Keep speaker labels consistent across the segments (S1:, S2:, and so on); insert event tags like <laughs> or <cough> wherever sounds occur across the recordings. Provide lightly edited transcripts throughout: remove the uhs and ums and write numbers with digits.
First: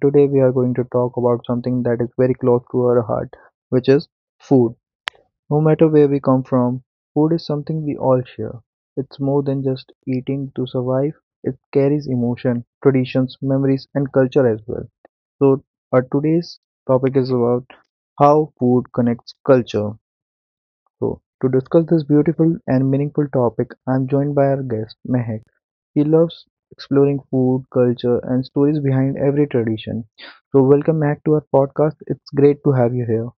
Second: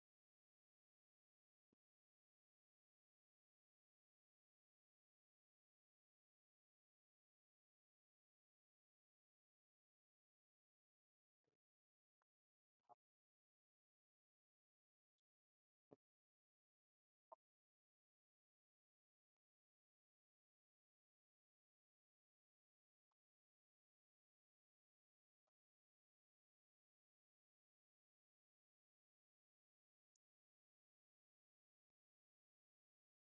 S1: today we are going to talk about something that is very close to our heart, which is food. No matter where we come from, food is something we all share. It's more than just eating to survive. It carries emotion, traditions, memories and culture as well. So our today's topic is about how food connects culture. So, to discuss this beautiful and meaningful topic, I'm joined by our guest Mehak. He loves exploring food, culture, and stories behind every tradition. So, welcome back to our podcast. It's great to have you here.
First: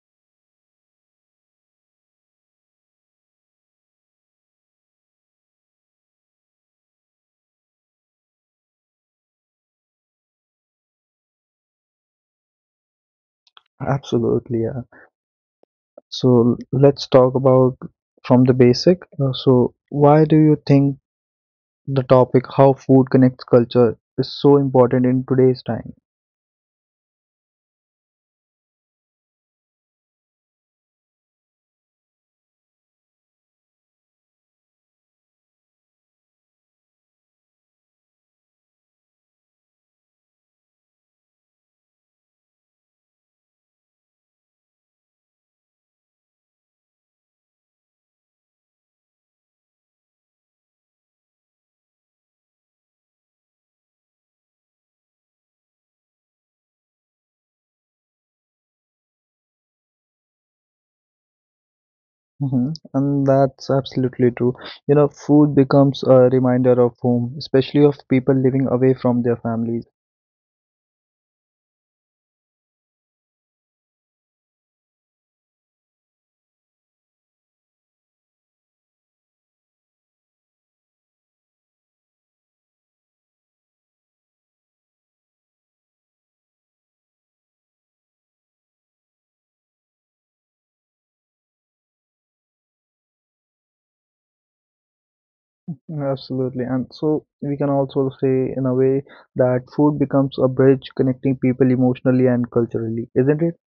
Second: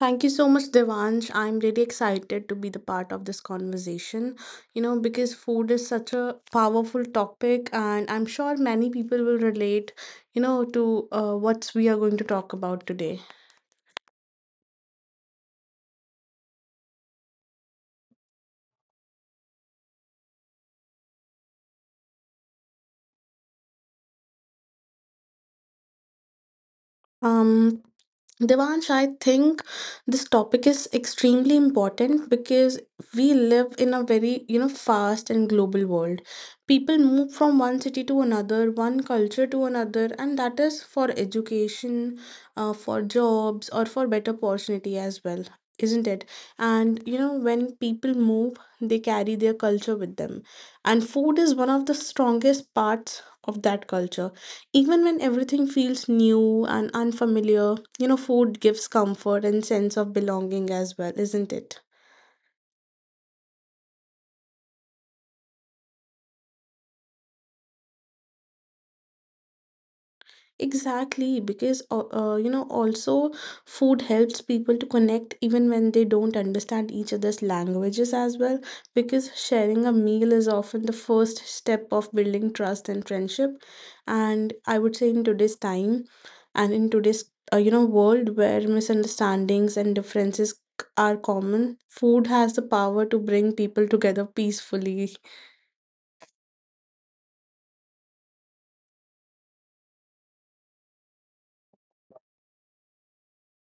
S2: Thank you so much, Devansh. I'm really excited to be the part of this conversation, because food is such a powerful topic, and I'm sure many people will relate, to what we are going to talk about today.
S1: Absolutely, yeah. So, let's talk about from the basic. Why do you think the topic how food connects culture is so important in today's time?
S2: Um, Devansh, I think this topic is extremely important because we live in a very, fast and global world. People move from one city to another, one culture to another, and that is for education, for jobs, or for better opportunity as well, isn't it? And, when people move, they carry their culture with them. And food is one of the strongest parts of that culture, even when everything feels new and unfamiliar, food gives comfort and sense of belonging as well, isn't it?
S1: Hmm. And that's absolutely true. You know, food becomes a reminder of home, especially of people living away from their families.
S2: Exactly, because also food helps people to connect even when they don't understand each other's languages as well. Because sharing a meal is often the first step of building trust and friendship. And I would say in today's time, and in today's world where misunderstandings and differences are common, food has the power to bring people together peacefully.
S1: Absolutely. And so we can also say, in a way, that food becomes a bridge connecting people emotionally and culturally, isn't it?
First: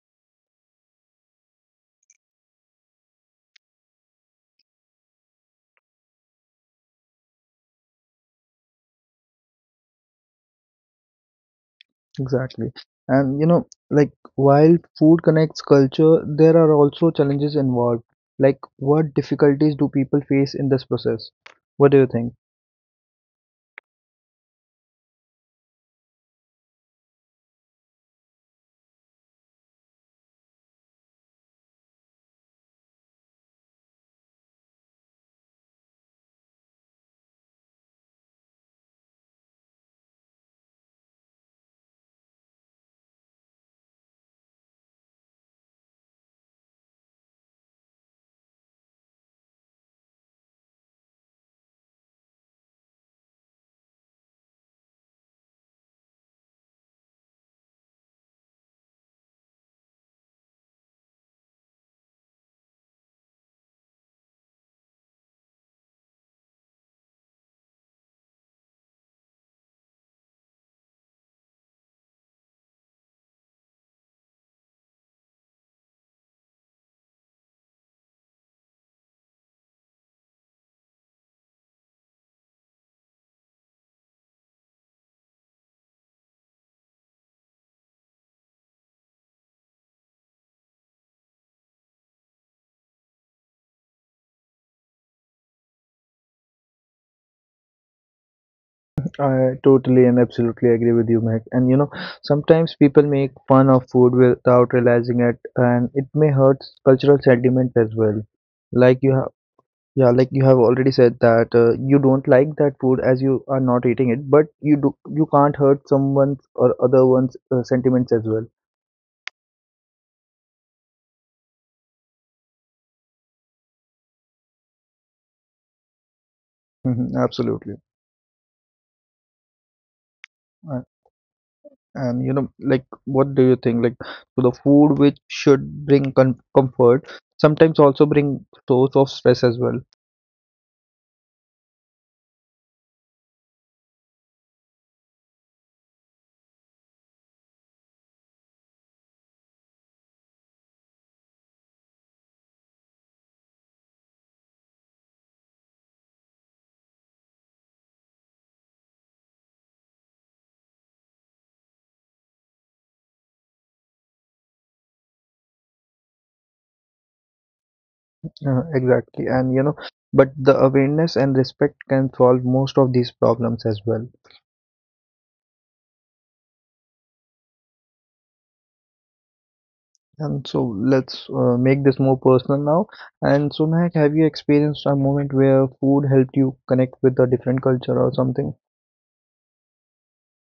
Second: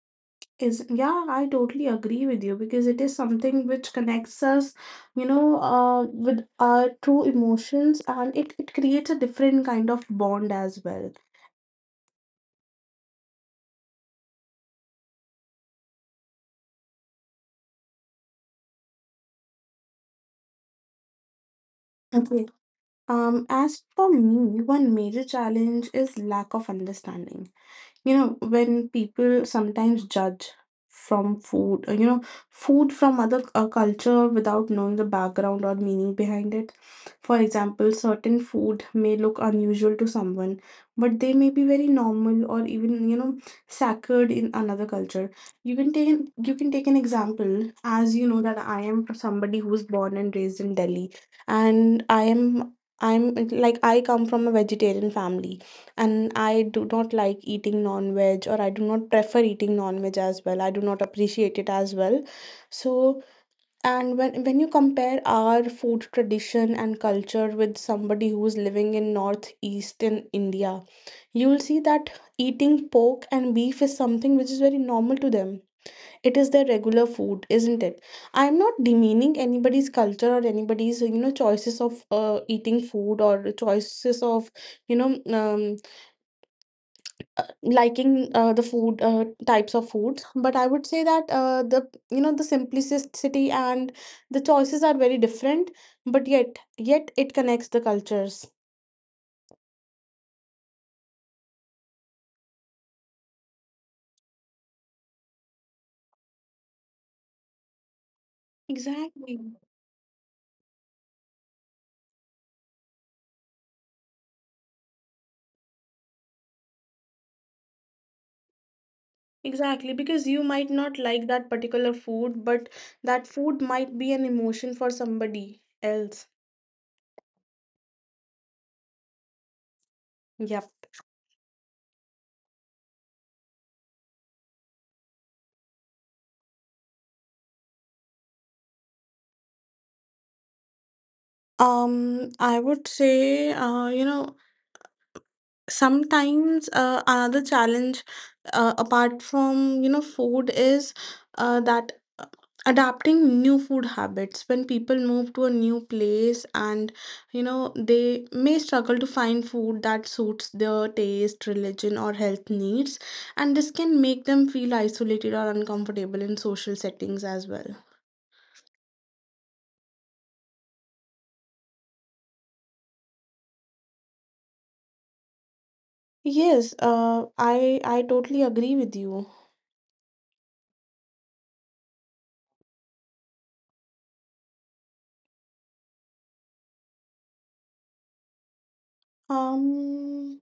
S2: Is, yeah, I totally agree with you, because it is something which connects us, you know uh, with our true emotions, and it creates a different kind of bond as well.
S1: Exactly. And you know, like while food connects culture, there are also challenges involved. Like, what difficulties do people face in this process? What do you think?
S2: Okay. As for me, one major challenge is lack of understanding. When people sometimes judge from food you know food from other culture, without knowing the background or meaning behind it. For example, certain food may look unusual to someone, but they may be very normal or even sacred in another culture. You can take an example. As you know, that I am somebody who was born and raised in Delhi, and I'm like, I come from a vegetarian family, and I do not like eating non-veg, or I do not prefer eating non-veg as well. I do not appreciate it as well. So, and when you compare our food tradition and culture with somebody who's living in northeastern India, you'll see that eating pork and beef is something which is very normal to them. It is their regular food, isn't it? I'm not demeaning anybody's culture or anybody's choices of eating food, or choices of, you know um, liking, the food, types of foods. But I would say that the you know the simplicity and the choices are very different, but yet it connects the cultures.
S1: I totally and absolutely agree with you, Mac. And you know, sometimes people make fun of food without realizing it, and it may hurt cultural sentiment as well. Like you have.
S2: Exactly.
S1: Yeah, like you have already said that you don't like that food as you are not eating it, but you do you can't hurt someone's or other one's sentiments as well.
S2: Exactly, because you might not like that particular food, but that food might be an emotion for somebody else.
S1: Mm-hmm, absolutely.
S2: Yep.
S1: Uh, and you know, like, what do you think? Like, so the food which should bring com comfort sometimes also bring source of stress as well.
S2: um I would say, uh, you know sometimes, another challenge, apart from food, is, that, uh, adapting new food habits when people move to a new place, and they may struggle to find food that suits their taste, religion, or health needs. And this can make them feel isolated or uncomfortable in social settings as well.
S1: Exactly. And you know, but the awareness and respect can solve most of these problems as well.
S2: Yes, I totally agree with you.
S1: And so let's make this more personal now. And so, Mehak, have you experienced a moment where food helped you connect with a different culture or something?
S2: um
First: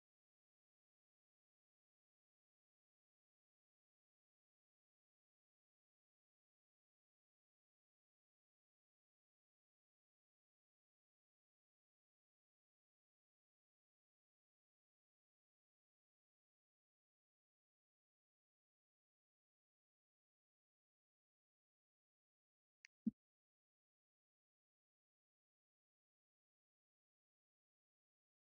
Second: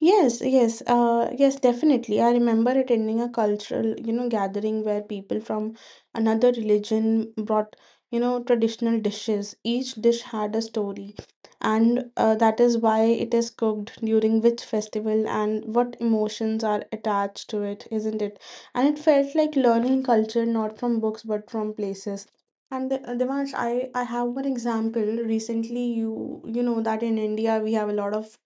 S2: Yes, yes, yes, definitely. I remember attending a cultural, gathering where people from another religion brought, traditional dishes. Each dish had a story, and that is why it is cooked during which festival and what emotions are attached to it, isn't it? And it felt like learning culture, not from books, but from places. And Devansh, I have one example. Recently, you know that in India we have a lot of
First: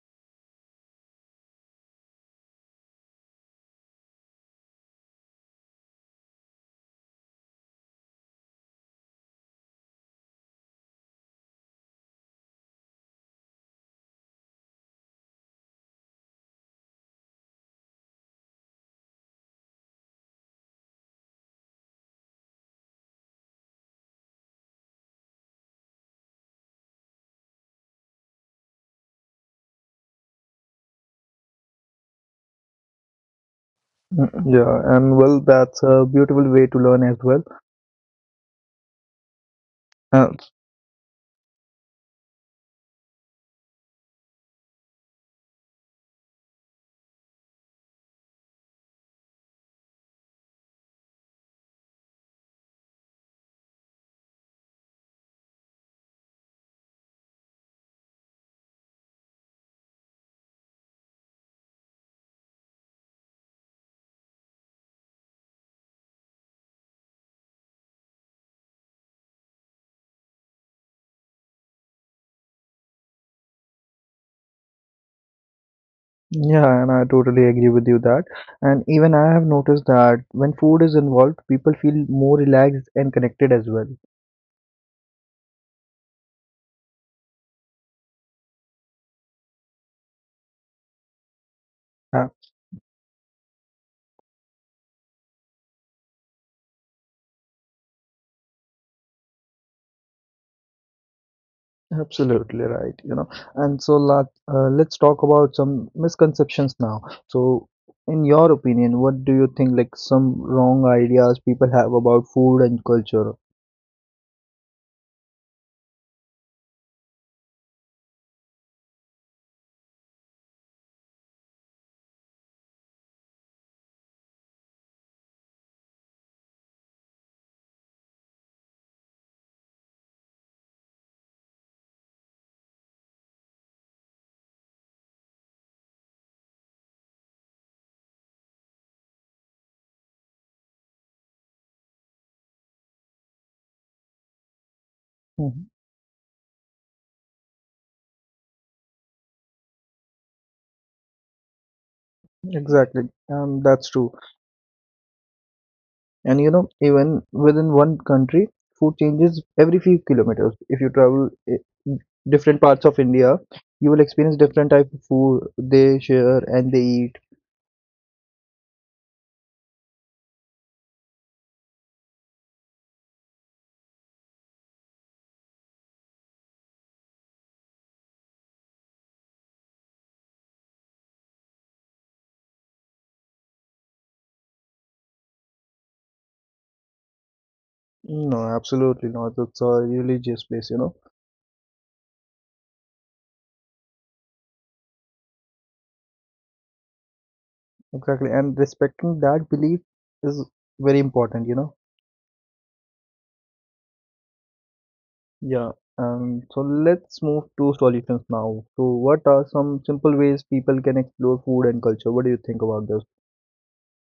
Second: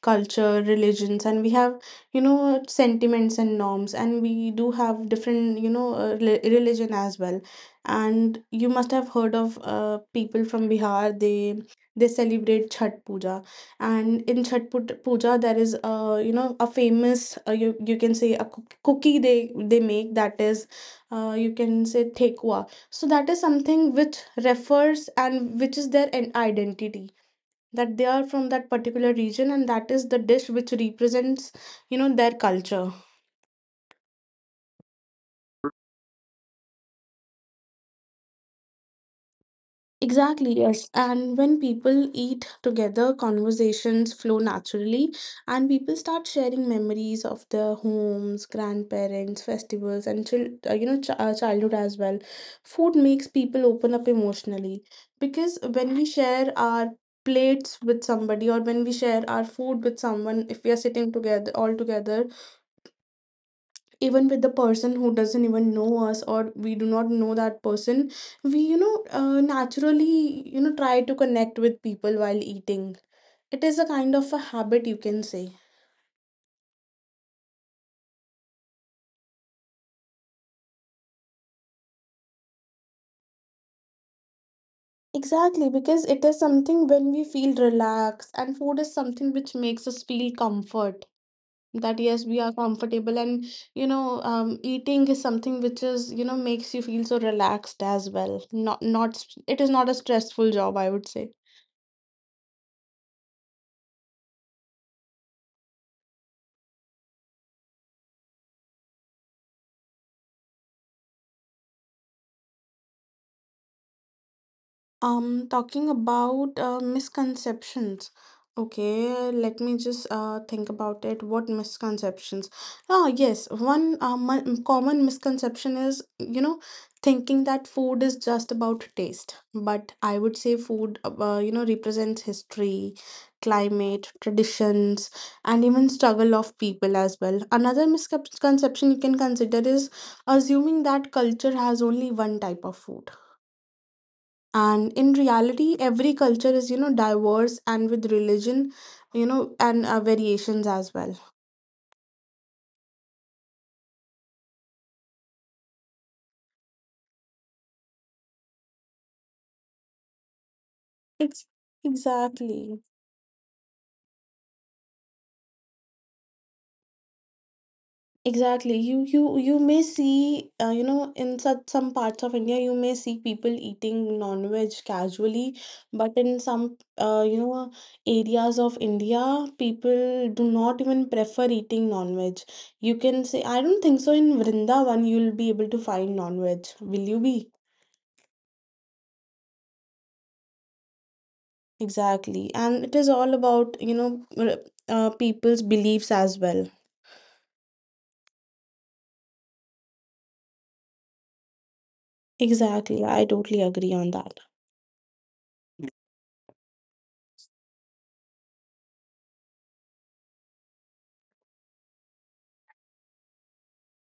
S2: culture, religions, and we have sentiments and norms, and we do have different, religion as well. And you must have heard of people from Bihar. They celebrate Chhat Puja. And in Chhat Puja there is a famous, you can say, a cookie they make, that is, you can say, thekwa. So that is something which refers, and which is their identity, that they are from that particular region, and that is the dish which represents their culture.
S1: Mm, yeah, and well, that's a beautiful way to learn as well. Uh,
S2: Exactly. Yes. And when people eat together, conversations flow naturally. And people start sharing memories of their homes, grandparents, festivals, and childhood as well. Food makes people open up emotionally, because when we share our plates with somebody, or when we share our food with someone, if we are sitting together all together, even with the person who doesn't even know us, or we do not know that person, we naturally try to connect with people while eating. It is a kind of a habit, you can say.
S1: yeah, and I totally agree with you that. And even I have noticed that when food is involved, people feel more relaxed and connected as well.
S2: Exactly, because it is something when we feel relaxed, and food is something which makes us feel comfort, that yes,
S1: Uh,
S2: we are comfortable. And eating is something which is you know makes you feel so relaxed as well. Not, not, it is not a stressful job, I would say.
S1: Absolutely right, you know. And so let's talk about some misconceptions now. So, in your opinion, what do you think like some wrong ideas people have about food and culture?
S2: Talking about misconceptions. Okay, let me just think about it. What misconceptions? Oh, yes, one common misconception is, thinking that food is just about taste. But I would say food, represents history, climate, traditions, and even struggle of people as well. Another misconception you can consider is assuming that culture has only one type of food, and in
S1: Mhm.
S2: reality every culture is diverse, and with religion, and variations as well.
S1: Exactly, that's true. And you know, even within one country, food changes every few kilometers. If you travel
S2: Ex-
S1: different parts of
S2: exactly.
S1: India, you will experience different type of food they share and they eat.
S2: Exactly, you may see in such some parts of India you may see people eating non-veg casually, but in some uh, you know areas of India, people do not even prefer eating non-veg. You can say, I don't think so, in Vrindavan you'll be able to find non-veg, will you be?
S1: No, absolutely not. It's a religious place, you know.
S2: Exactly. And it is all about, people's beliefs as well.
S1: Exactly, and respecting that belief is very important, you know.
S2: Exactly. I totally agree on that.
S1: Yeah. So let's move to solutions now. So, what are some simple ways people can explore food and culture? What do you think about this?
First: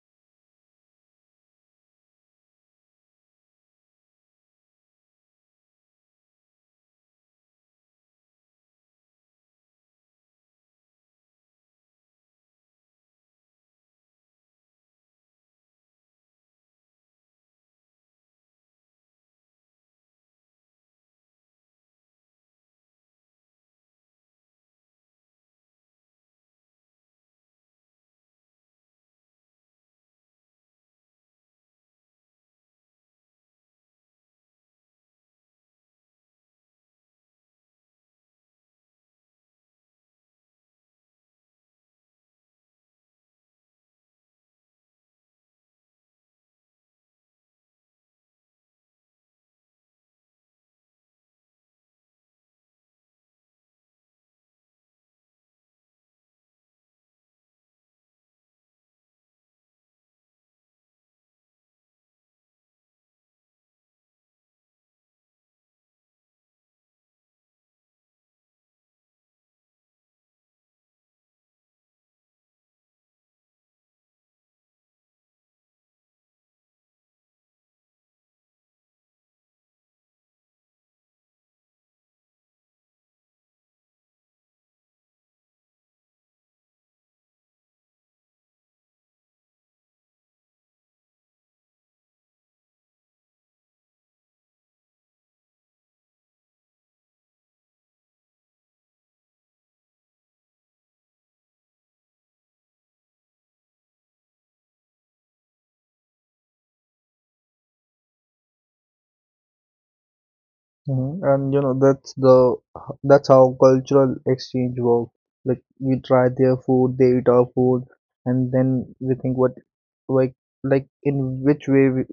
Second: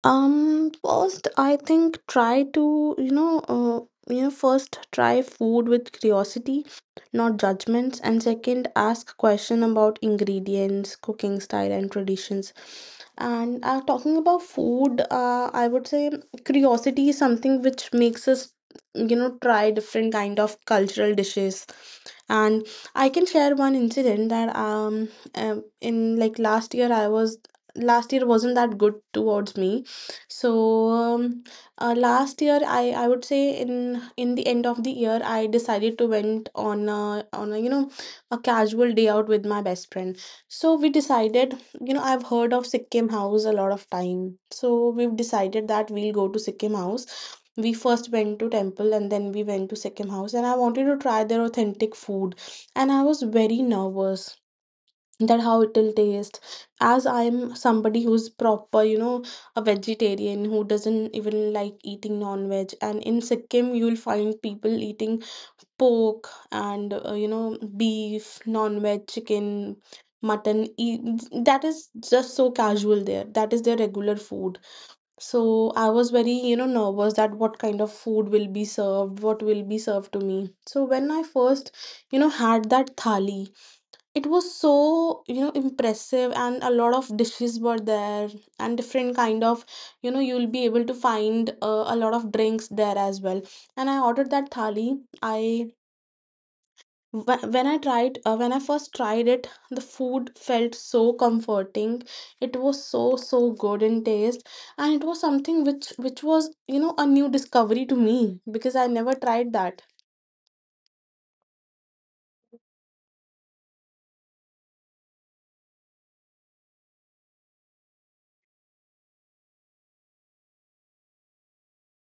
S2: First, I think, try to, first try food with curiosity, not judgments, and second, ask question about ingredients, cooking style, and traditions. And talking about food, I would say curiosity is something which makes us, try different kind of cultural dishes. And I can share one incident that in like last year wasn't that good towards me, so last year, I would say, in the end of the year, I decided to went on a, you know a casual day out with my best friend. So we decided, you know, I've heard of Sikkim House a lot of time. So we've decided that we'll go to Sikkim House. We first went to temple, and then we went to Sikkim House, and I wanted to try their authentic food, and I was very nervous that how it will taste, as I'm somebody who's proper, a vegetarian who doesn't even like eating non-veg. And in Sikkim you'll find people eating pork, and beef, non-veg, chicken, mutton, that is just so casual there. That is their regular food. So I was very nervous, that what kind of food will be served, what will be served to me. So when I first had that thali, it was so impressive, and a lot of dishes were there. And different kind of, you'll be able to find a lot of drinks there as well. And I ordered that thali. I wh- when I tried When I first tried it, the food felt so comforting. It was so, so good in taste. And it was something which was a new discovery to me, because I never tried that.
S1: Hmm. And you know, that's how cultural exchange works. Like we try their food, they eat our food, and then we think what like like in which way we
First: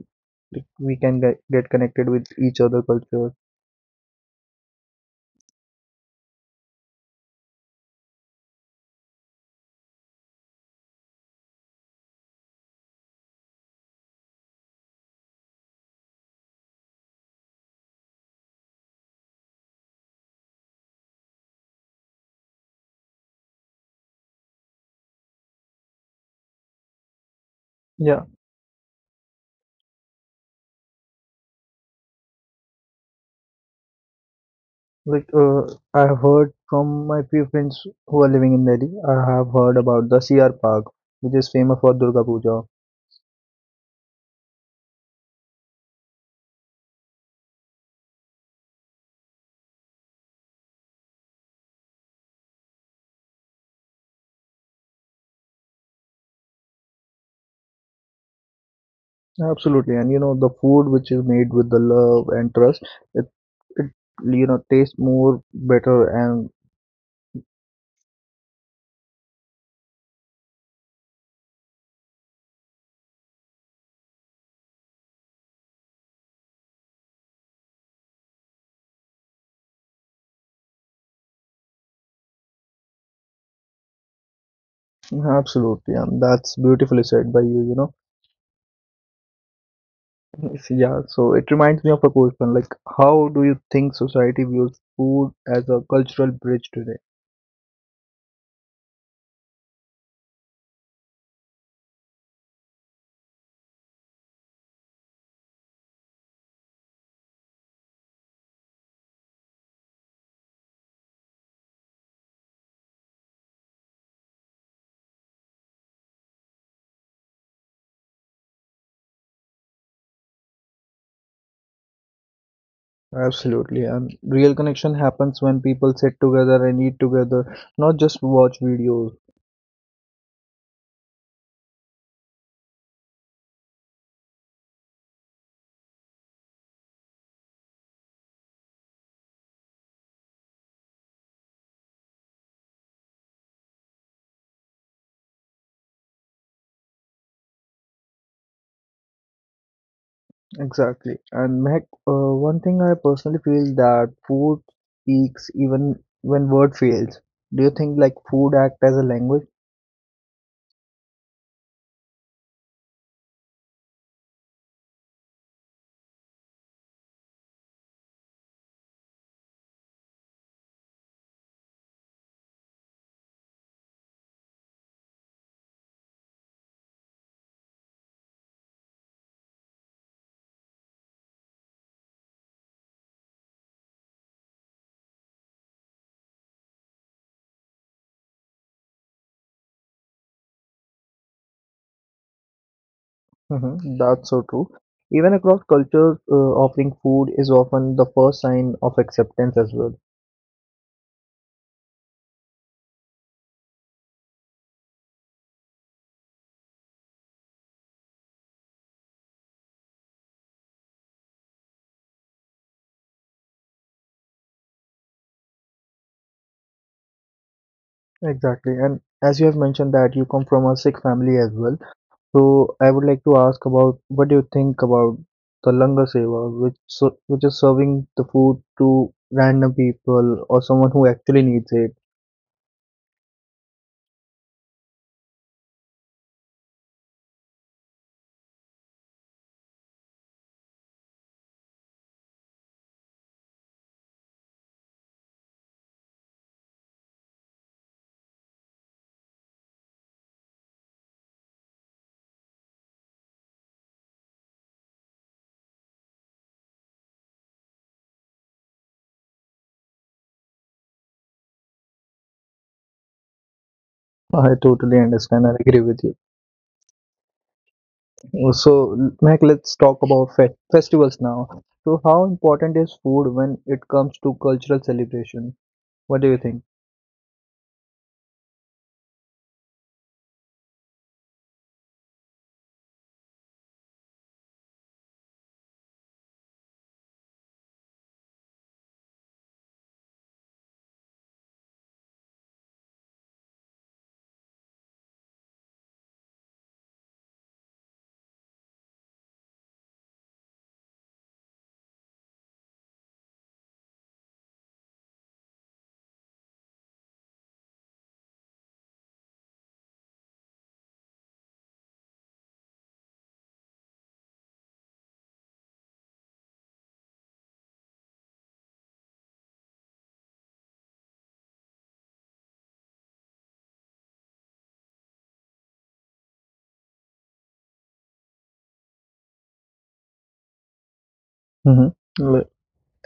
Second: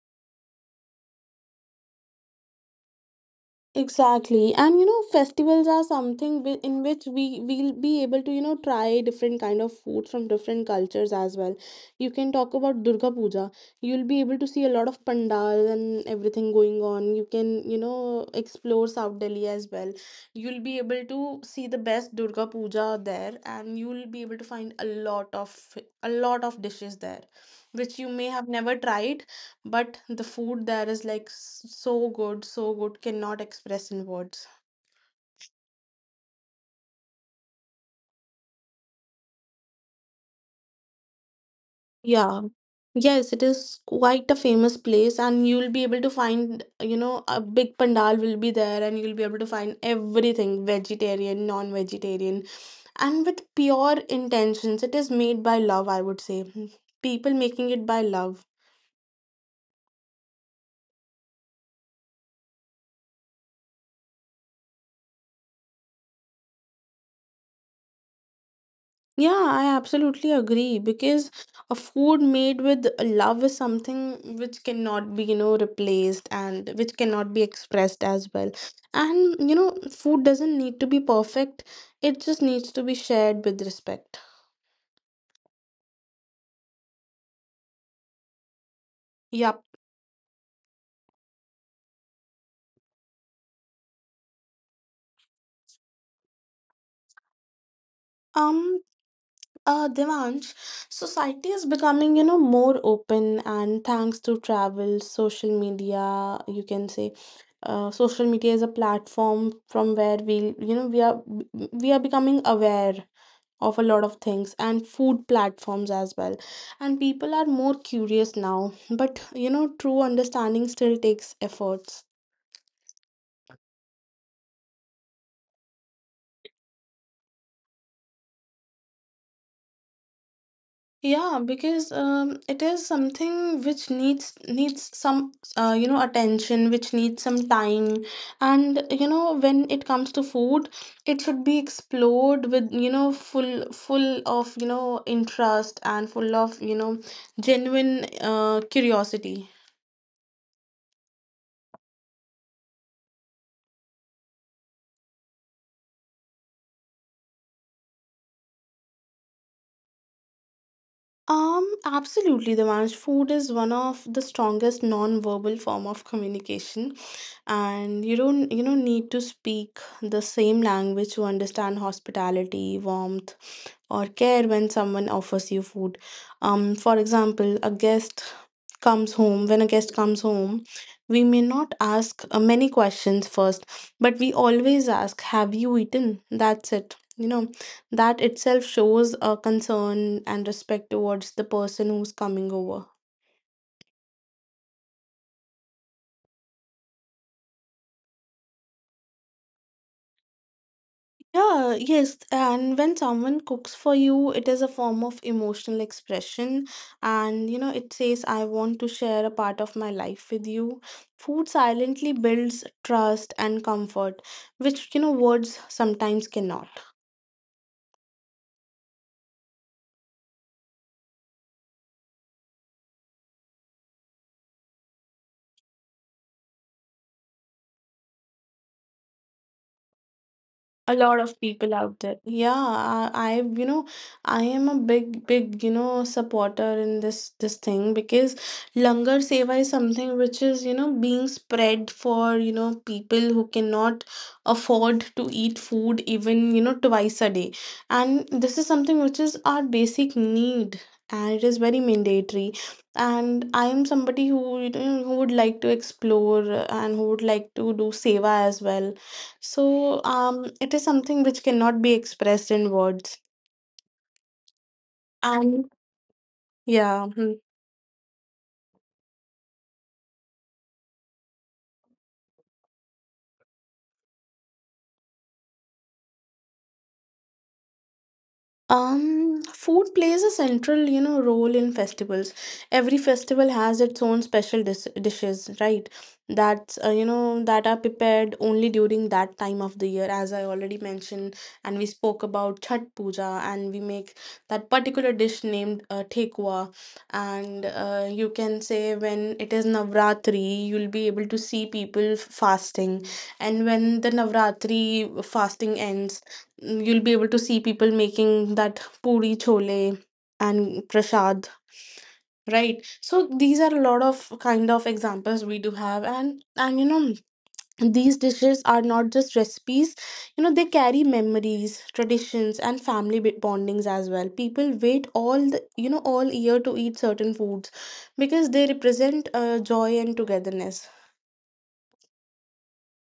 S1: like, we can get connected with each other culture.
S2: Exactly. And festivals are something in which we will be able to, try different kind of food from different cultures as well. You can talk about Durga Puja. You'll be able to see a lot of pandals and everything going on. You can, explore South Delhi as well. You'll be able to see the best Durga Puja there, and you'll be able to find a lot of dishes there which you
S1: Yeah.
S2: may have never tried. But the food there is like so good, so good, cannot express in words.
S1: Like I have heard from my few friends who are living in Delhi, I have heard about the CR Park, which is famous for Durga
S2: Yeah.
S1: Puja.
S2: Yes, it is quite a famous place, and you'll be able to find, a big pandal will be there, and you'll be able to find everything, vegetarian, non-vegetarian, and with pure intentions. It is made by love, I would say. People making it by love.
S1: Absolutely, and you know the food which is made with the love and trust, it, it you know tastes more better and
S2: Yeah, I absolutely agree because a food made with love is something which cannot be replaced and which cannot be expressed as well. And food doesn't need to be perfect, it just needs to be shared with respect.
S1: absolutely, and that's beautifully said by you. You know,
S2: Yep.
S1: so, yeah. So it reminds me of a question like, how do you think society views food as a cultural bridge today?
S2: Um, Devansh. Society is becoming more open, and thanks to travel, social media, you can say social media is a platform from where we you know we are becoming aware of a lot of things and food platforms as well. And people are more curious now, but true understanding still takes efforts.
S1: Absolutely, and real connection happens when people sit together and eat together, not just watch videos.
S2: Yeah, because it is something which needs some attention, which needs some time, and when it comes to food, it should be explored with full of interest and full of genuine curiosity.
S1: Exactly. And Mehak, one thing I personally feel that food speaks even when word fails. Do you think like food act as a language?
S2: Absolutely, Devansh. Food is one of the strongest non-verbal form of communication, and you don't need to speak the same language to understand hospitality, warmth, or care when someone offers you food. For example, a guest comes home. When a guest comes home, we may not ask many questions first, but we always ask, "Have you eaten?" That's it. That itself shows a concern and respect towards the person who's coming over.
S1: Hmm. That's so true. Even across cultures, offering food is often the first sign of acceptance as well.
S2: Yeah, yes. And when someone cooks for you, it is a form of emotional expression. And it says, I want to share a part of my life with you. Food silently builds trust and comfort, which words sometimes cannot.
S1: Exactly. And as you have mentioned that you come from a Sikh family as well. So I would like to ask about what do you think about the Langar Seva, which so, which is serving the food to random people or someone
S2: A
S1: who
S2: lot of
S1: actually needs
S2: people
S1: it.
S2: out there, yeah. I am a big supporter in this thing because langar seva is something which is being spread for people who cannot afford to eat food even twice a day, and this is something which is our basic need, and it is very mandatory, and I am somebody who who would like to explore and who would like to do seva as well. So it is something which cannot be expressed in words.
S1: <laughs> I totally understand. I
S2: And
S1: agree with you.
S2: yeah. Hmm.
S1: So, Mac, let's talk about festivals now. So, how important is food when it comes to cultural celebration? What do you think?
S2: Food plays a central, role in festivals. Every festival has its own special dishes, right? That are prepared only during that time of the year, as I already mentioned. And we spoke about Chhat Puja, and we make that particular dish named Thekwa. And you can say when it is Navratri, you'll be able to see people fasting. And when the Navratri fasting ends, you'll be able to see people making that puri chole and prasad. Right, so these are a lot of kind of examples we do have, and these dishes are not just recipes. You know, they carry memories, traditions, and family bondings as well. People wait all the all year to eat certain foods because they represent joy and togetherness.
S1: Mm-hmm.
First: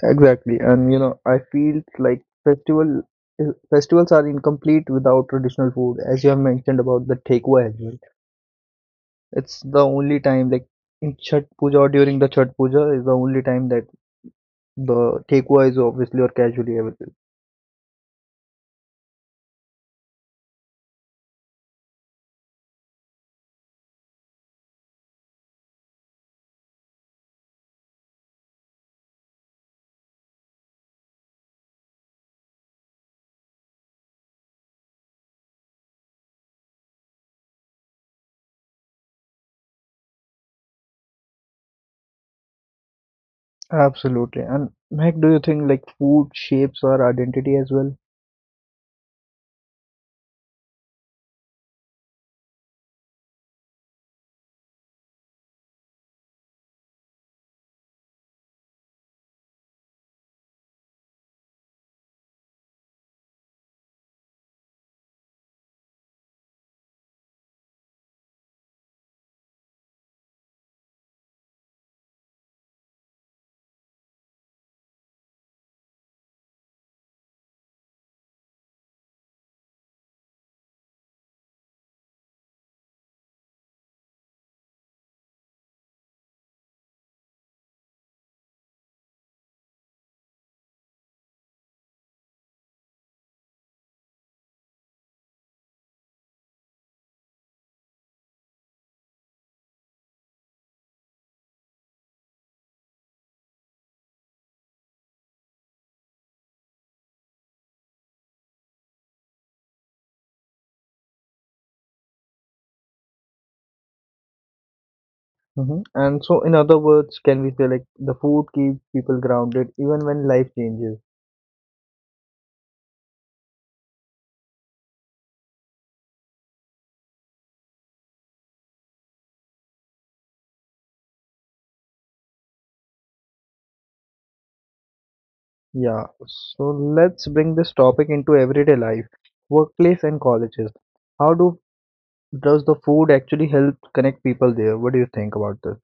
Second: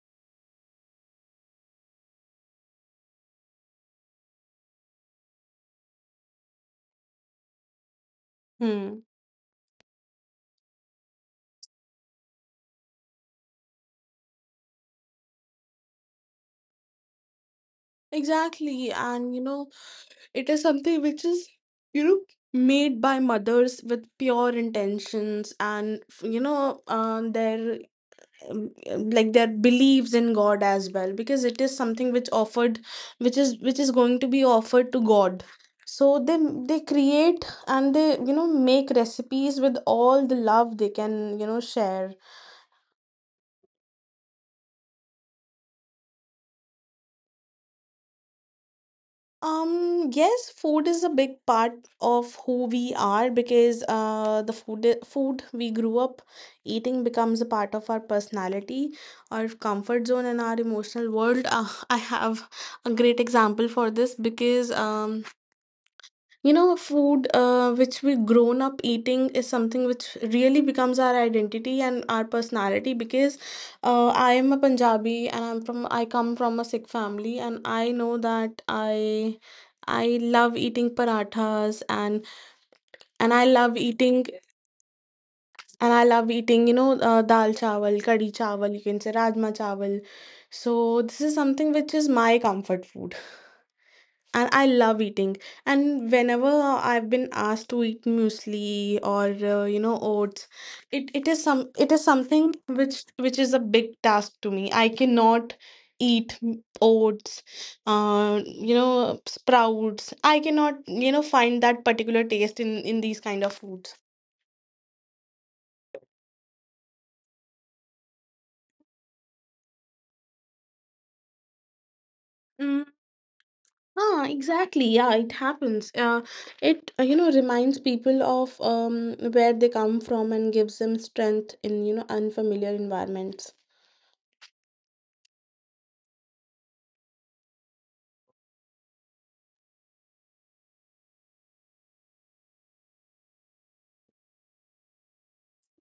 S1: Exactly, and you know, I feel like eh, festivals are incomplete without traditional food, as you have mentioned about the takeaway.
S2: Hmm.
S1: It's the only time, like in Chhath Puja or during the Chhath Puja, is the only time that the takeaway is obviously or casually available.
S2: Exactly, and it is something which is, you know, made by mothers with pure intentions, and their like their beliefs in God as well because it is something which offered, which is going to be offered to God. So they create, and they make recipes with all the love they can share.
S1: Absolutely. And Mike, do you think like food shapes our identity as well?
S2: Yes, food is a big part of who we are because the food we grew up eating becomes a part of our personality, our comfort zone, and our emotional world. I have a great example for this because food which we grown up eating is something which really becomes our identity and our personality because I am a Punjabi, and I come from a Sikh family, and I know that I love eating parathas, and I love eating dal chawal, kadi chawal, you can say rajma chawal. So this is something which is my comfort food, and I love eating. And whenever I've been asked to eat muesli or oats, it is something which is a big task to me. I cannot eat oats, sprouts. I cannot find that particular taste in these kind of foods.
S1: Hmm. And so, in other words, can we say like the food keeps people grounded even when life changes?
S2: Ah, exactly. Yeah, it happens. It reminds people of where they come from and gives them strength in unfamiliar environments.
S1: Yeah. So let's bring this topic into everyday life, workplace and colleges. How do does the food actually help connect people there? What do you think about this?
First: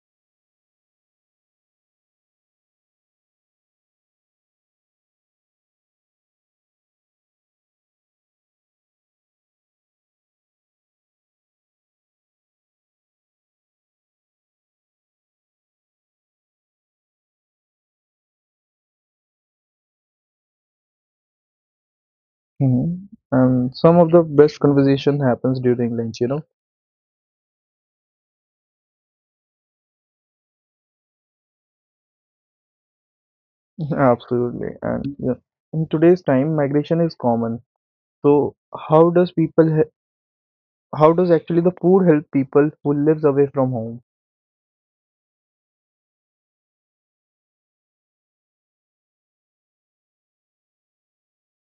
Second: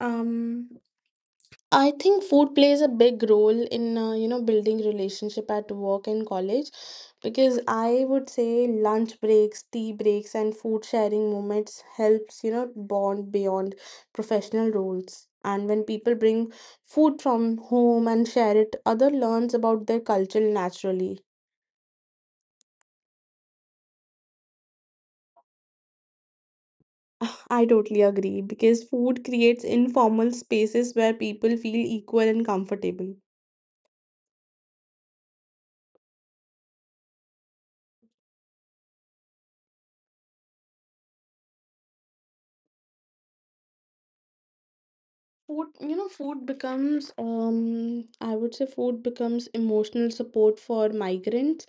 S2: Um, I think food plays a big role in building relationship at work and college because I would say lunch breaks, tea breaks, and food sharing moments helps bond beyond professional roles. And when people bring food from home and share it, other learns about their culture naturally.
S1: Mhm. And some of the best conversation happens during lunch, you know.
S2: <laughs> I totally agree because food creates informal spaces where people feel equal and comfortable.
S1: <laughs> Absolutely. And yeah, in today's time, migration is common. So how does how does actually the food help people who lives away from home?
S2: Food becomes, I would say, food becomes emotional support for migrants.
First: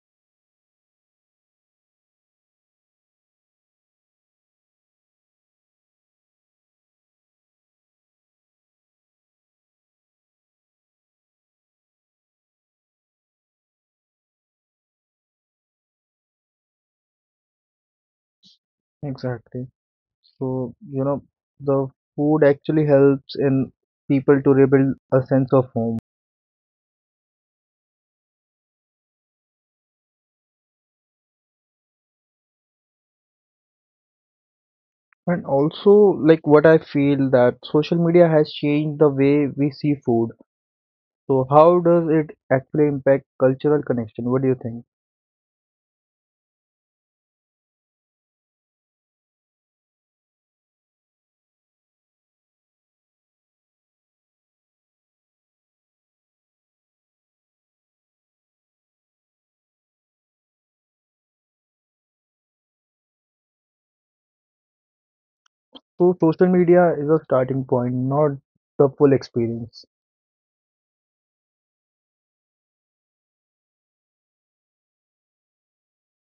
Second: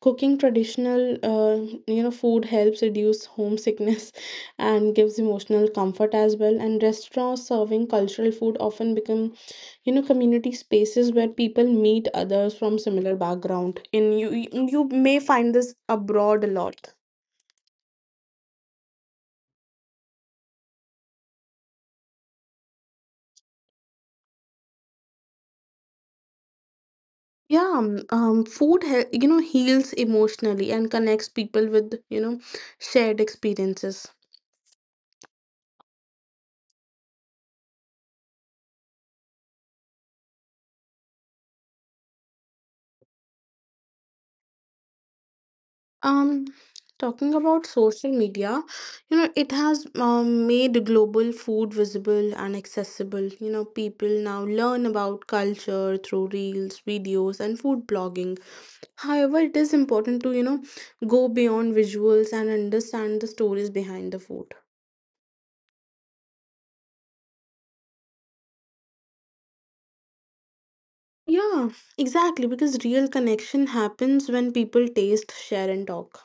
S2: Cooking traditional, food helps reduce homesickness <laughs> and gives emotional comfort as well. And restaurants serving cultural food often become, community spaces where people meet others from similar background. In you may find this abroad a lot.
S1: Exactly. So, you know, the food actually helps in people to rebuild a sense of home.
S2: Yeah, food heals emotionally and connects people with shared experiences.
S1: And also, like what I feel that social media has changed the way we see food. So how does it actually impact cultural connection? What do you think?
S2: Um, talking about social media, it has made global food visible and accessible. People now learn about culture through reels, videos, and food blogging. However, it is important to go beyond visuals and understand the stories behind the food.
S1: So social media is a starting point, not the full experience.
S2: Yeah, exactly. Because real connection happens when people taste, share, and talk.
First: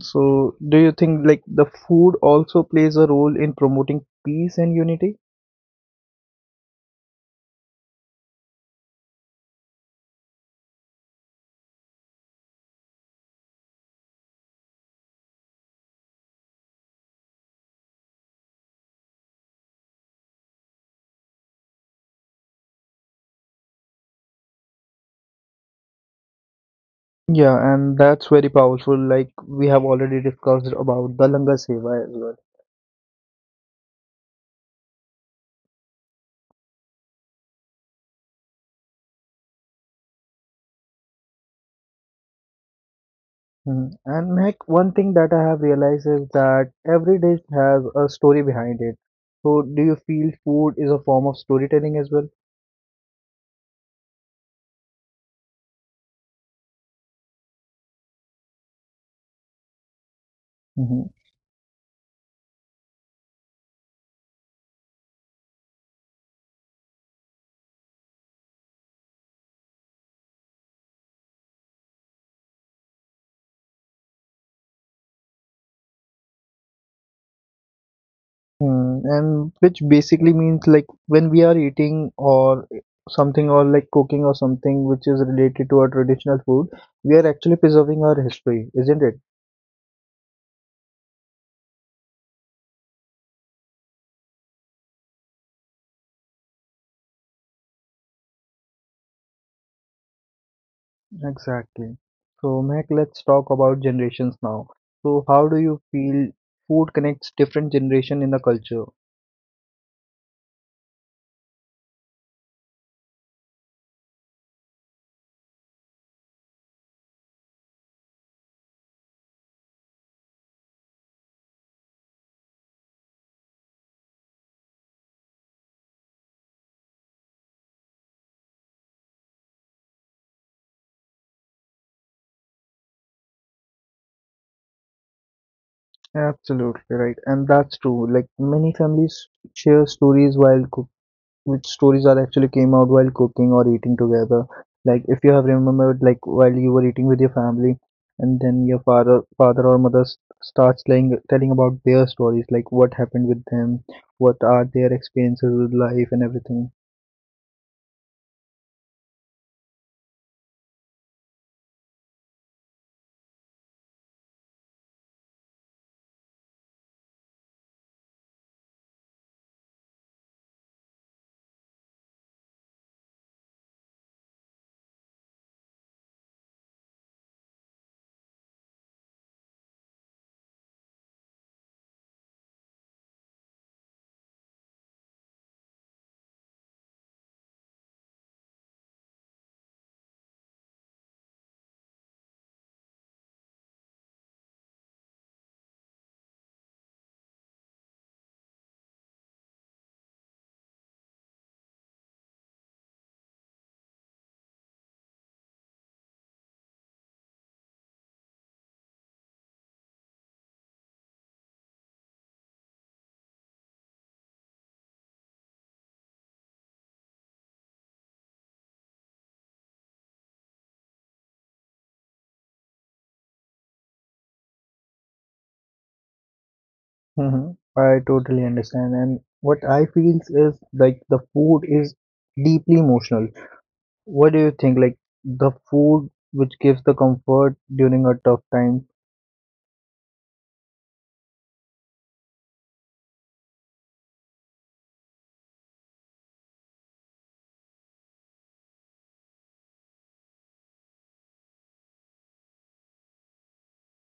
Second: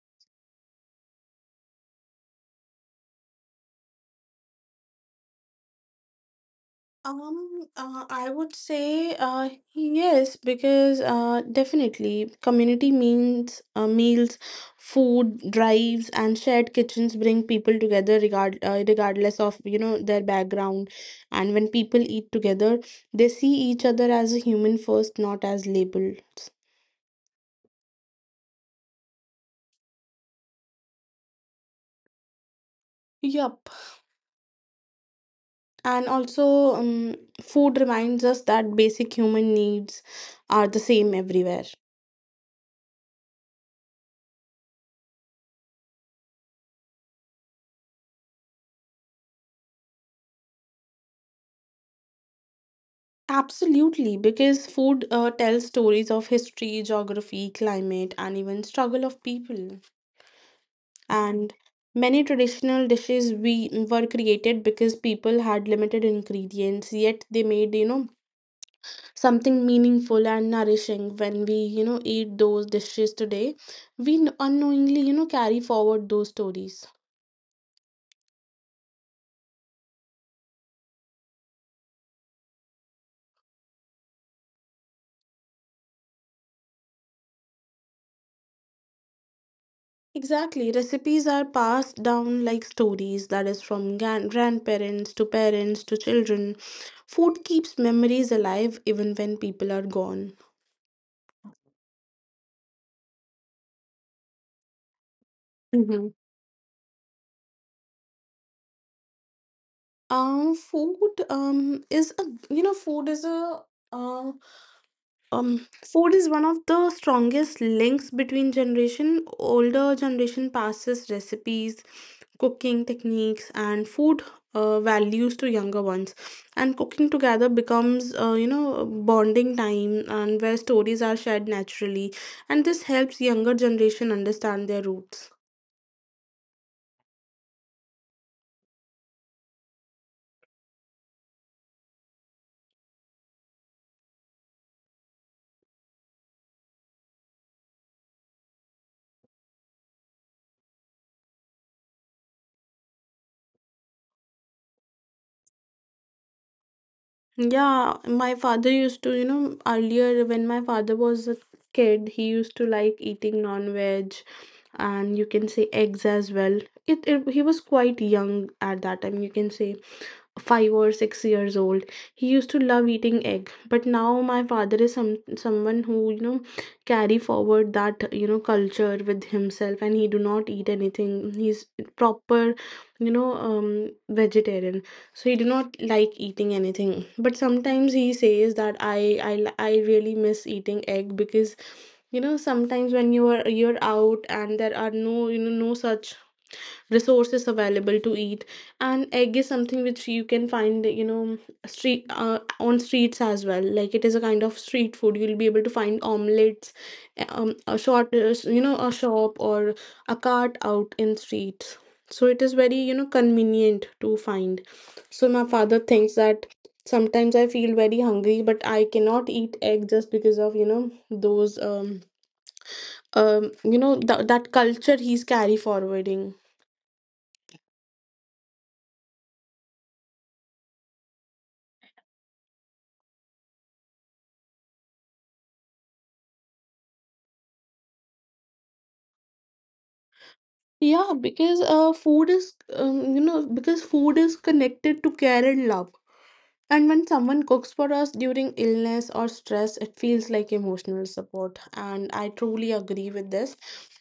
S1: So do you think like the food also plays a role in promoting peace and unity?
S2: I would say yes, because definitely community means meals, food drives, and shared kitchens bring people together regardless of their background. And when people eat together, they see each other as a human first, not as labeled.
S1: Yeah, and that's very powerful. Like we have already discussed about the Langar Seva as well.
S2: Yep. And also food reminds us that basic human needs are the same everywhere.
S1: Mhm. And like one thing that I have realized is that every dish has a story behind it. So do you feel food is a form of storytelling as well?
S2: Absolutely, because food tells stories of history, geography, climate, and even struggle of people.
S1: Mhm.
S2: And many traditional dishes we were created because people had limited ingredients, yet they made something meaningful and nourishing. When we eat those dishes today, we unknowingly carry forward those stories.
S1: Hmm, and which basically means like when we are eating or something or like cooking or something which is related to our traditional food, we are actually preserving our history, isn't it?
S2: Exactly. Recipes are passed down like stories, that is, from grandparents to parents to children. Food keeps memories alive even when people are gone.
S1: Exactly. So, Mac, let's talk about generations now. So, how do you
S2: Hmm.
S1: feel food connects different generation in the culture?
S2: Food is a you know food is a um Food is one of the strongest links between generation. Older generation passes recipes, cooking techniques, and food values to younger ones, and cooking together becomes a bonding time and where stories are shared naturally, and this helps younger generation understand their roots.
S1: Absolutely right, and that's true. Like many families share stories while cooking, which stories are actually came out while cooking or eating together. Like if you have remembered, like while you were eating with your family, and then your father or mother starts telling about their stories, like what happened with them, what are their experiences with life and everything.
S2: Yeah, my father used to earlier when my father was a kid, he used to like eating non-veg, and you can say eggs as well. It he was quite young at that time, you can say 5 or 6 years old. He used to love eating egg, but now my father is someone who carry forward that culture with himself, and he do not eat anything. He's proper, vegetarian. So he do not like eating anything, but sometimes he says that I really miss eating egg because sometimes when you're out and there are no, no such resources available to eat, and egg is something which you can find street on streets as well, like it is a kind of street food. You'll be able to find omelets, a short, a shop or a cart out in streets. So it is very convenient to find. So my father thinks that sometimes I feel very hungry but I cannot eat egg just because of those you know th- that culture he's carry forwarding.
S1: Hmm. I totally understand, and what I feel is like the food is deeply emotional. What do you think? Like the food which gives the comfort during a tough time.
S2: Yeah, because food is, because food is connected to care and love. And when someone cooks for us during illness or stress, it feels like emotional support. And I truly agree with this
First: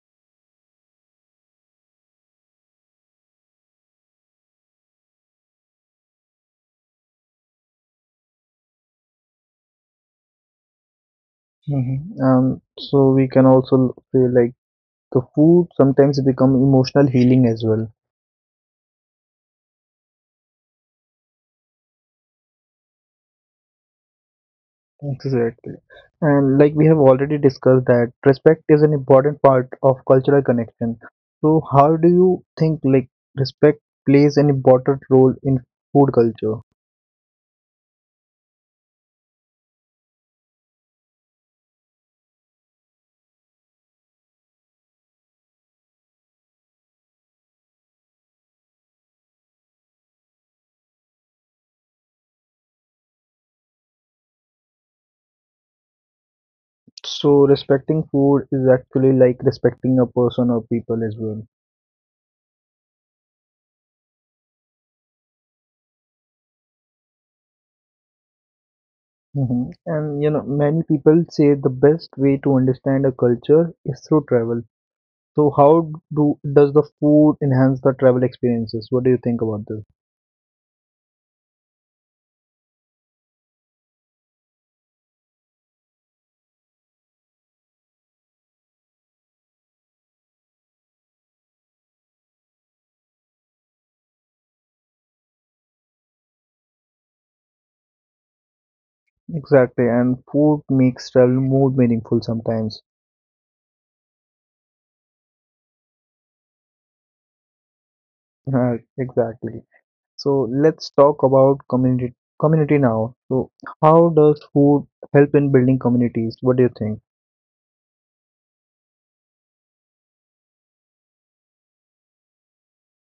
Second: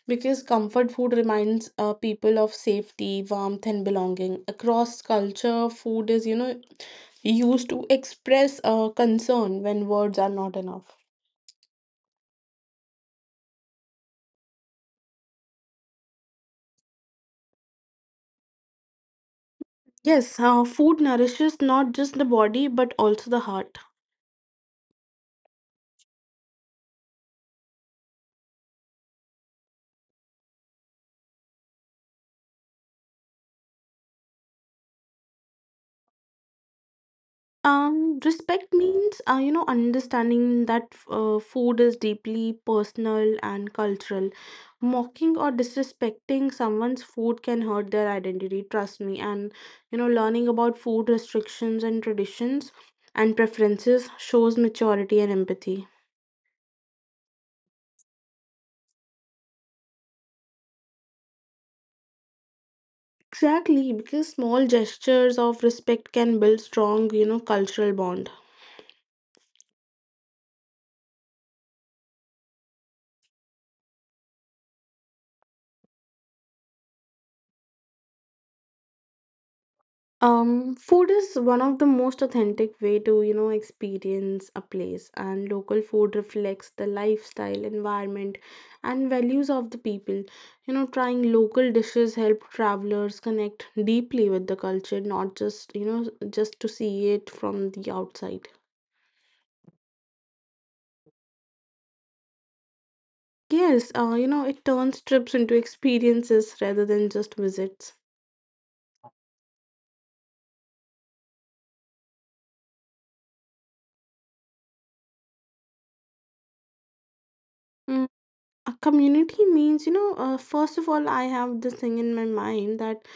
S2: because comfort food reminds people of safety, warmth, and belonging. Across culture, food is, used to express concern when words are not enough.
S1: Hmm. Um, so we can also feel like the food sometimes become emotional healing as well.
S2: Yes, food nourishes not just the body but also the heart.
S1: Exactly. And like we have already discussed that respect is an important part of cultural connection. So how do you think like respect plays an important role in food culture?
S2: Respect means, understanding that food is deeply personal and cultural. Mocking or disrespecting someone's food can hurt their identity, trust me. And learning about food restrictions and traditions and preferences shows maturity and empathy.
S1: So respecting food is actually like respecting a person or people as well.
S2: Exactly, because small gestures of respect can build strong, cultural bond.
S1: Hmm. And you know, many people say the best way to understand a culture is through travel. So how do does the food enhance the travel experiences? What do you think about this?
S2: Food is one of the most authentic way to, experience a place, and local food reflects the lifestyle, environment, and values of the people. Trying local dishes help travelers connect deeply with the culture, not just, just to see it from the outside.
S1: Exactly, and food makes travel more meaningful sometimes. <laughs>
S2: Yes, it turns trips into experiences rather than just visits.
S1: Right, exactly. So let's talk about community now. So how does food help in building communities? What do you think?
S2: Mm, A community means, first of all, I have this thing in my mind that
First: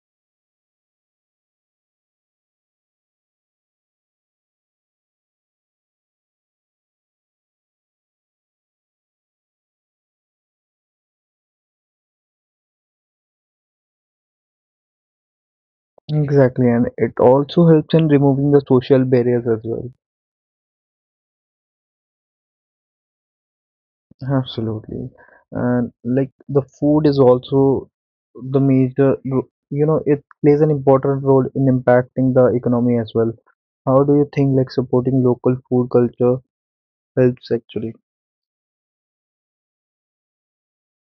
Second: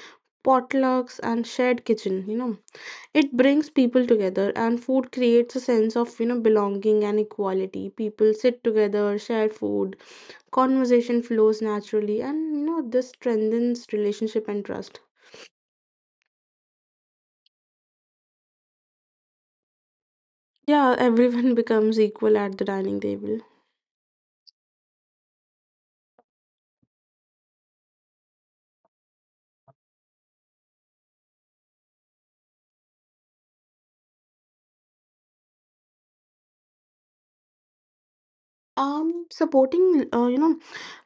S2: potlucks and shared kitchen it brings people together, and food creates a sense of belonging and equality. People sit together, share food, conversation flows naturally, and this strengthens relationship and trust.
S1: Exactly, and it also helps in removing the social barriers as well.
S2: Yeah, everyone <laughs> becomes equal at the dining table.
S1: Absolutely. And like the food is also the major, you know, it plays an important role in impacting the economy as well. How do you think like supporting local food culture helps actually?
S2: Um supporting you know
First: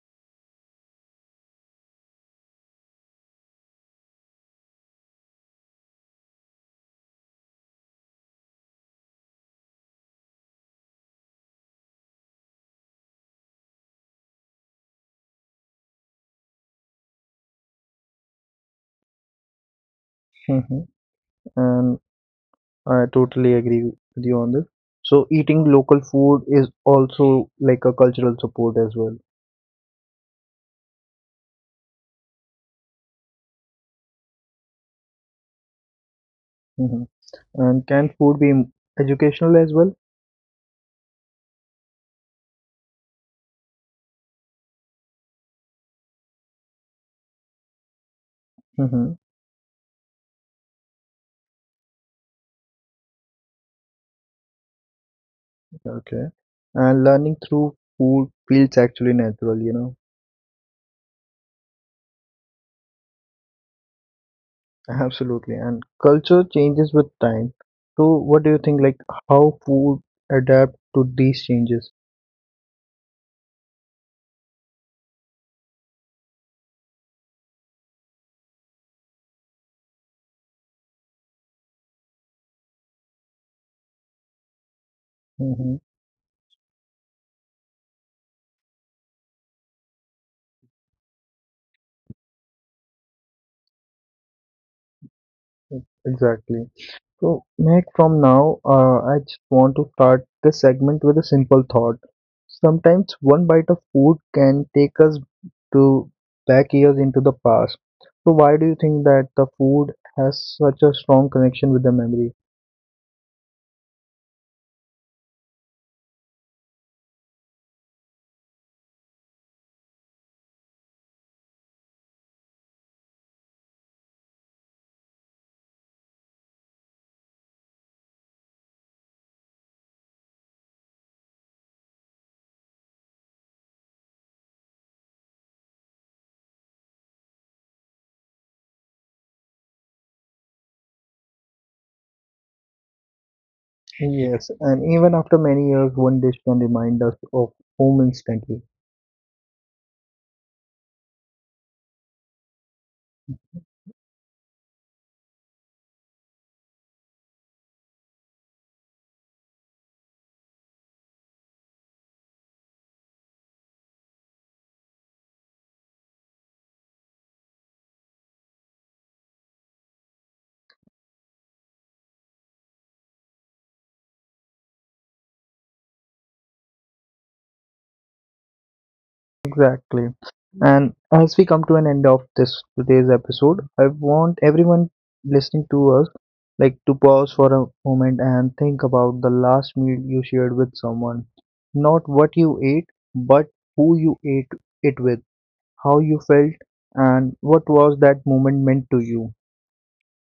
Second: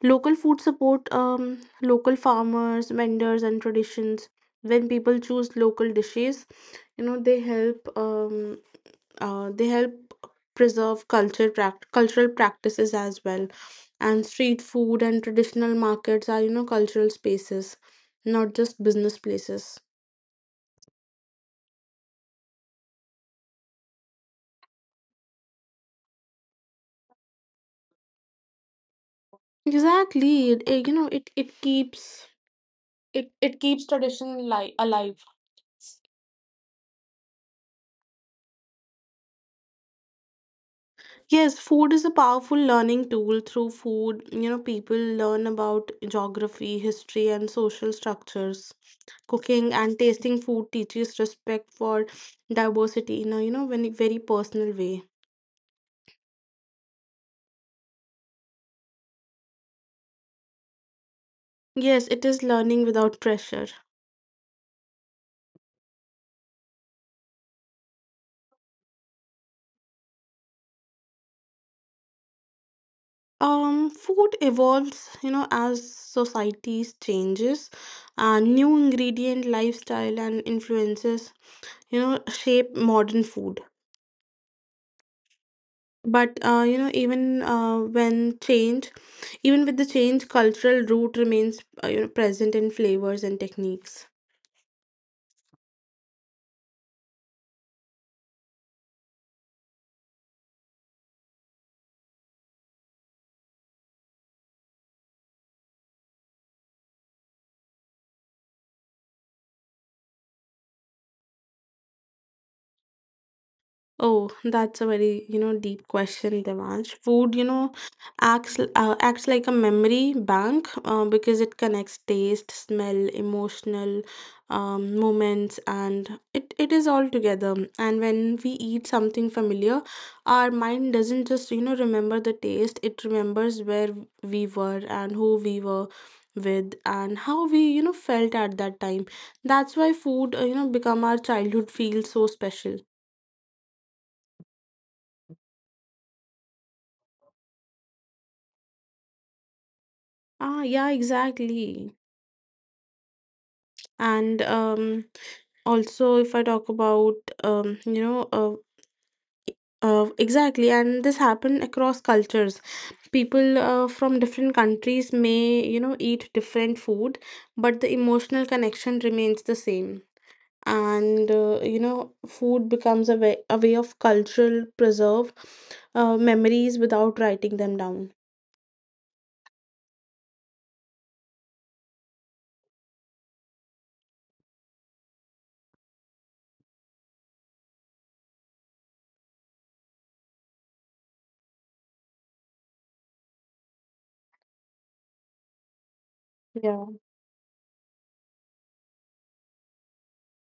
S2: local food support local farmers, vendors, and traditions. When people choose local dishes, you know they help um they help preserve cultural practices as well. And street food and traditional markets are, cultural spaces, not just business places.
S1: <laughs> And I totally agree with you on this. So eating local food is also like a cultural support as well.
S2: Exactly. It keeps tradition alive.
S1: Hmm. And can food be educational as well?
S2: Yes, food is a powerful learning tool. Through food, people learn about geography, history, and social structures.
S1: Hmm.
S2: Cooking and tasting food teaches respect for diversity in a, very personal way.
S1: Okay. And learning through food feels actually natural, you know.
S2: Yes, it is learning without pressure.
S1: Absolutely. And culture changes with time. So what do you think, like how food adapt to these changes?
S2: Food evolves, as societies changes, and new ingredient, lifestyle, and influences, shape modern food.
S1: Hmm.
S2: But even when change, even with the change, cultural root remains present in flavors and techniques.
S1: Exactly. So, Meg, from now, I just want to start this segment with a simple thought. Sometimes one bite of food can take us to back years into the past. So, why do you think that the food has such a strong connection with the memory?
S2: Oh, that's a very, deep question, Devansh. Food, acts like a memory bank because it connects taste, smell, emotional moments, and it is all together. And when we eat something familiar, our mind doesn't just, remember the taste. It remembers where we were and who we were with and how we, felt at that time. That's why food, become our childhood feels so special.
S1: Yes, and even after many years, one dish can remind us of home instantly.
S2: Ah, yeah, exactly. And also, if I talk about, um, you know, uh, exactly, and this happened across cultures. People from different countries may, eat different food, but the emotional connection remains the same. And food becomes a way of cultural preserve memories without writing them down.
S1: Exactly. And as we come to an end of this today's episode, I want everyone listening to us like to pause for a moment and think about the last meal you shared with someone. Not what you ate, but who you ate it with, how you felt,
S2: Yeah,
S1: and what was that moment meant to you.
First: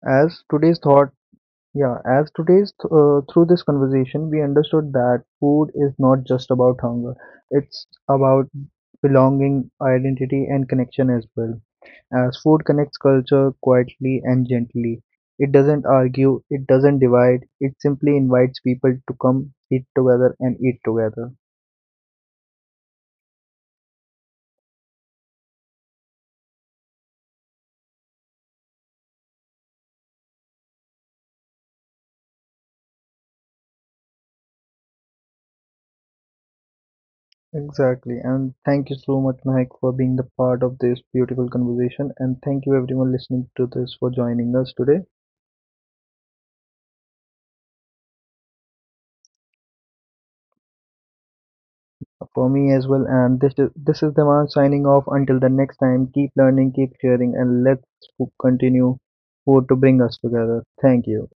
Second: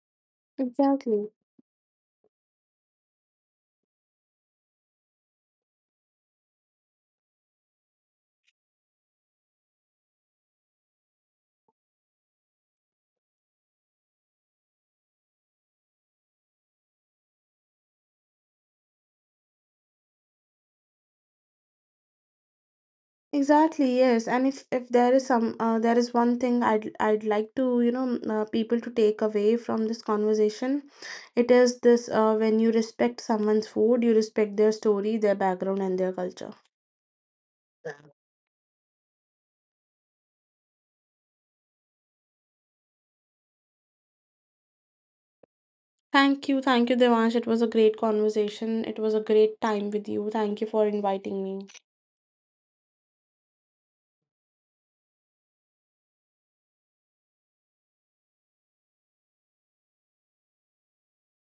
S1: As today's thought
S2: exactly.
S1: yeah, as today's th- Through this conversation, we understood that food is not just about hunger. It's about belonging, identity, and connection as well. As food connects culture quietly and gently, it doesn't argue, it doesn't divide, it simply invites people to come eat together and eat together.
S2: Exactly, yes. And if there is one thing I'd like to, people to take away from this conversation, it is this: when you respect someone's food, you respect their story, their background, and their culture.
S1: Exactly, and thank you so much, Mike, for being the part of this beautiful conversation, and thank you everyone listening to this for joining us today.
S2: Thank you. Thank you, Devansh. It was a great conversation. It was a great time with you. Thank you for inviting me.
S1: For me as well, and this is the man signing off. Until the next time, keep learning, keep sharing, and let's continue for to bring us together. Thank you.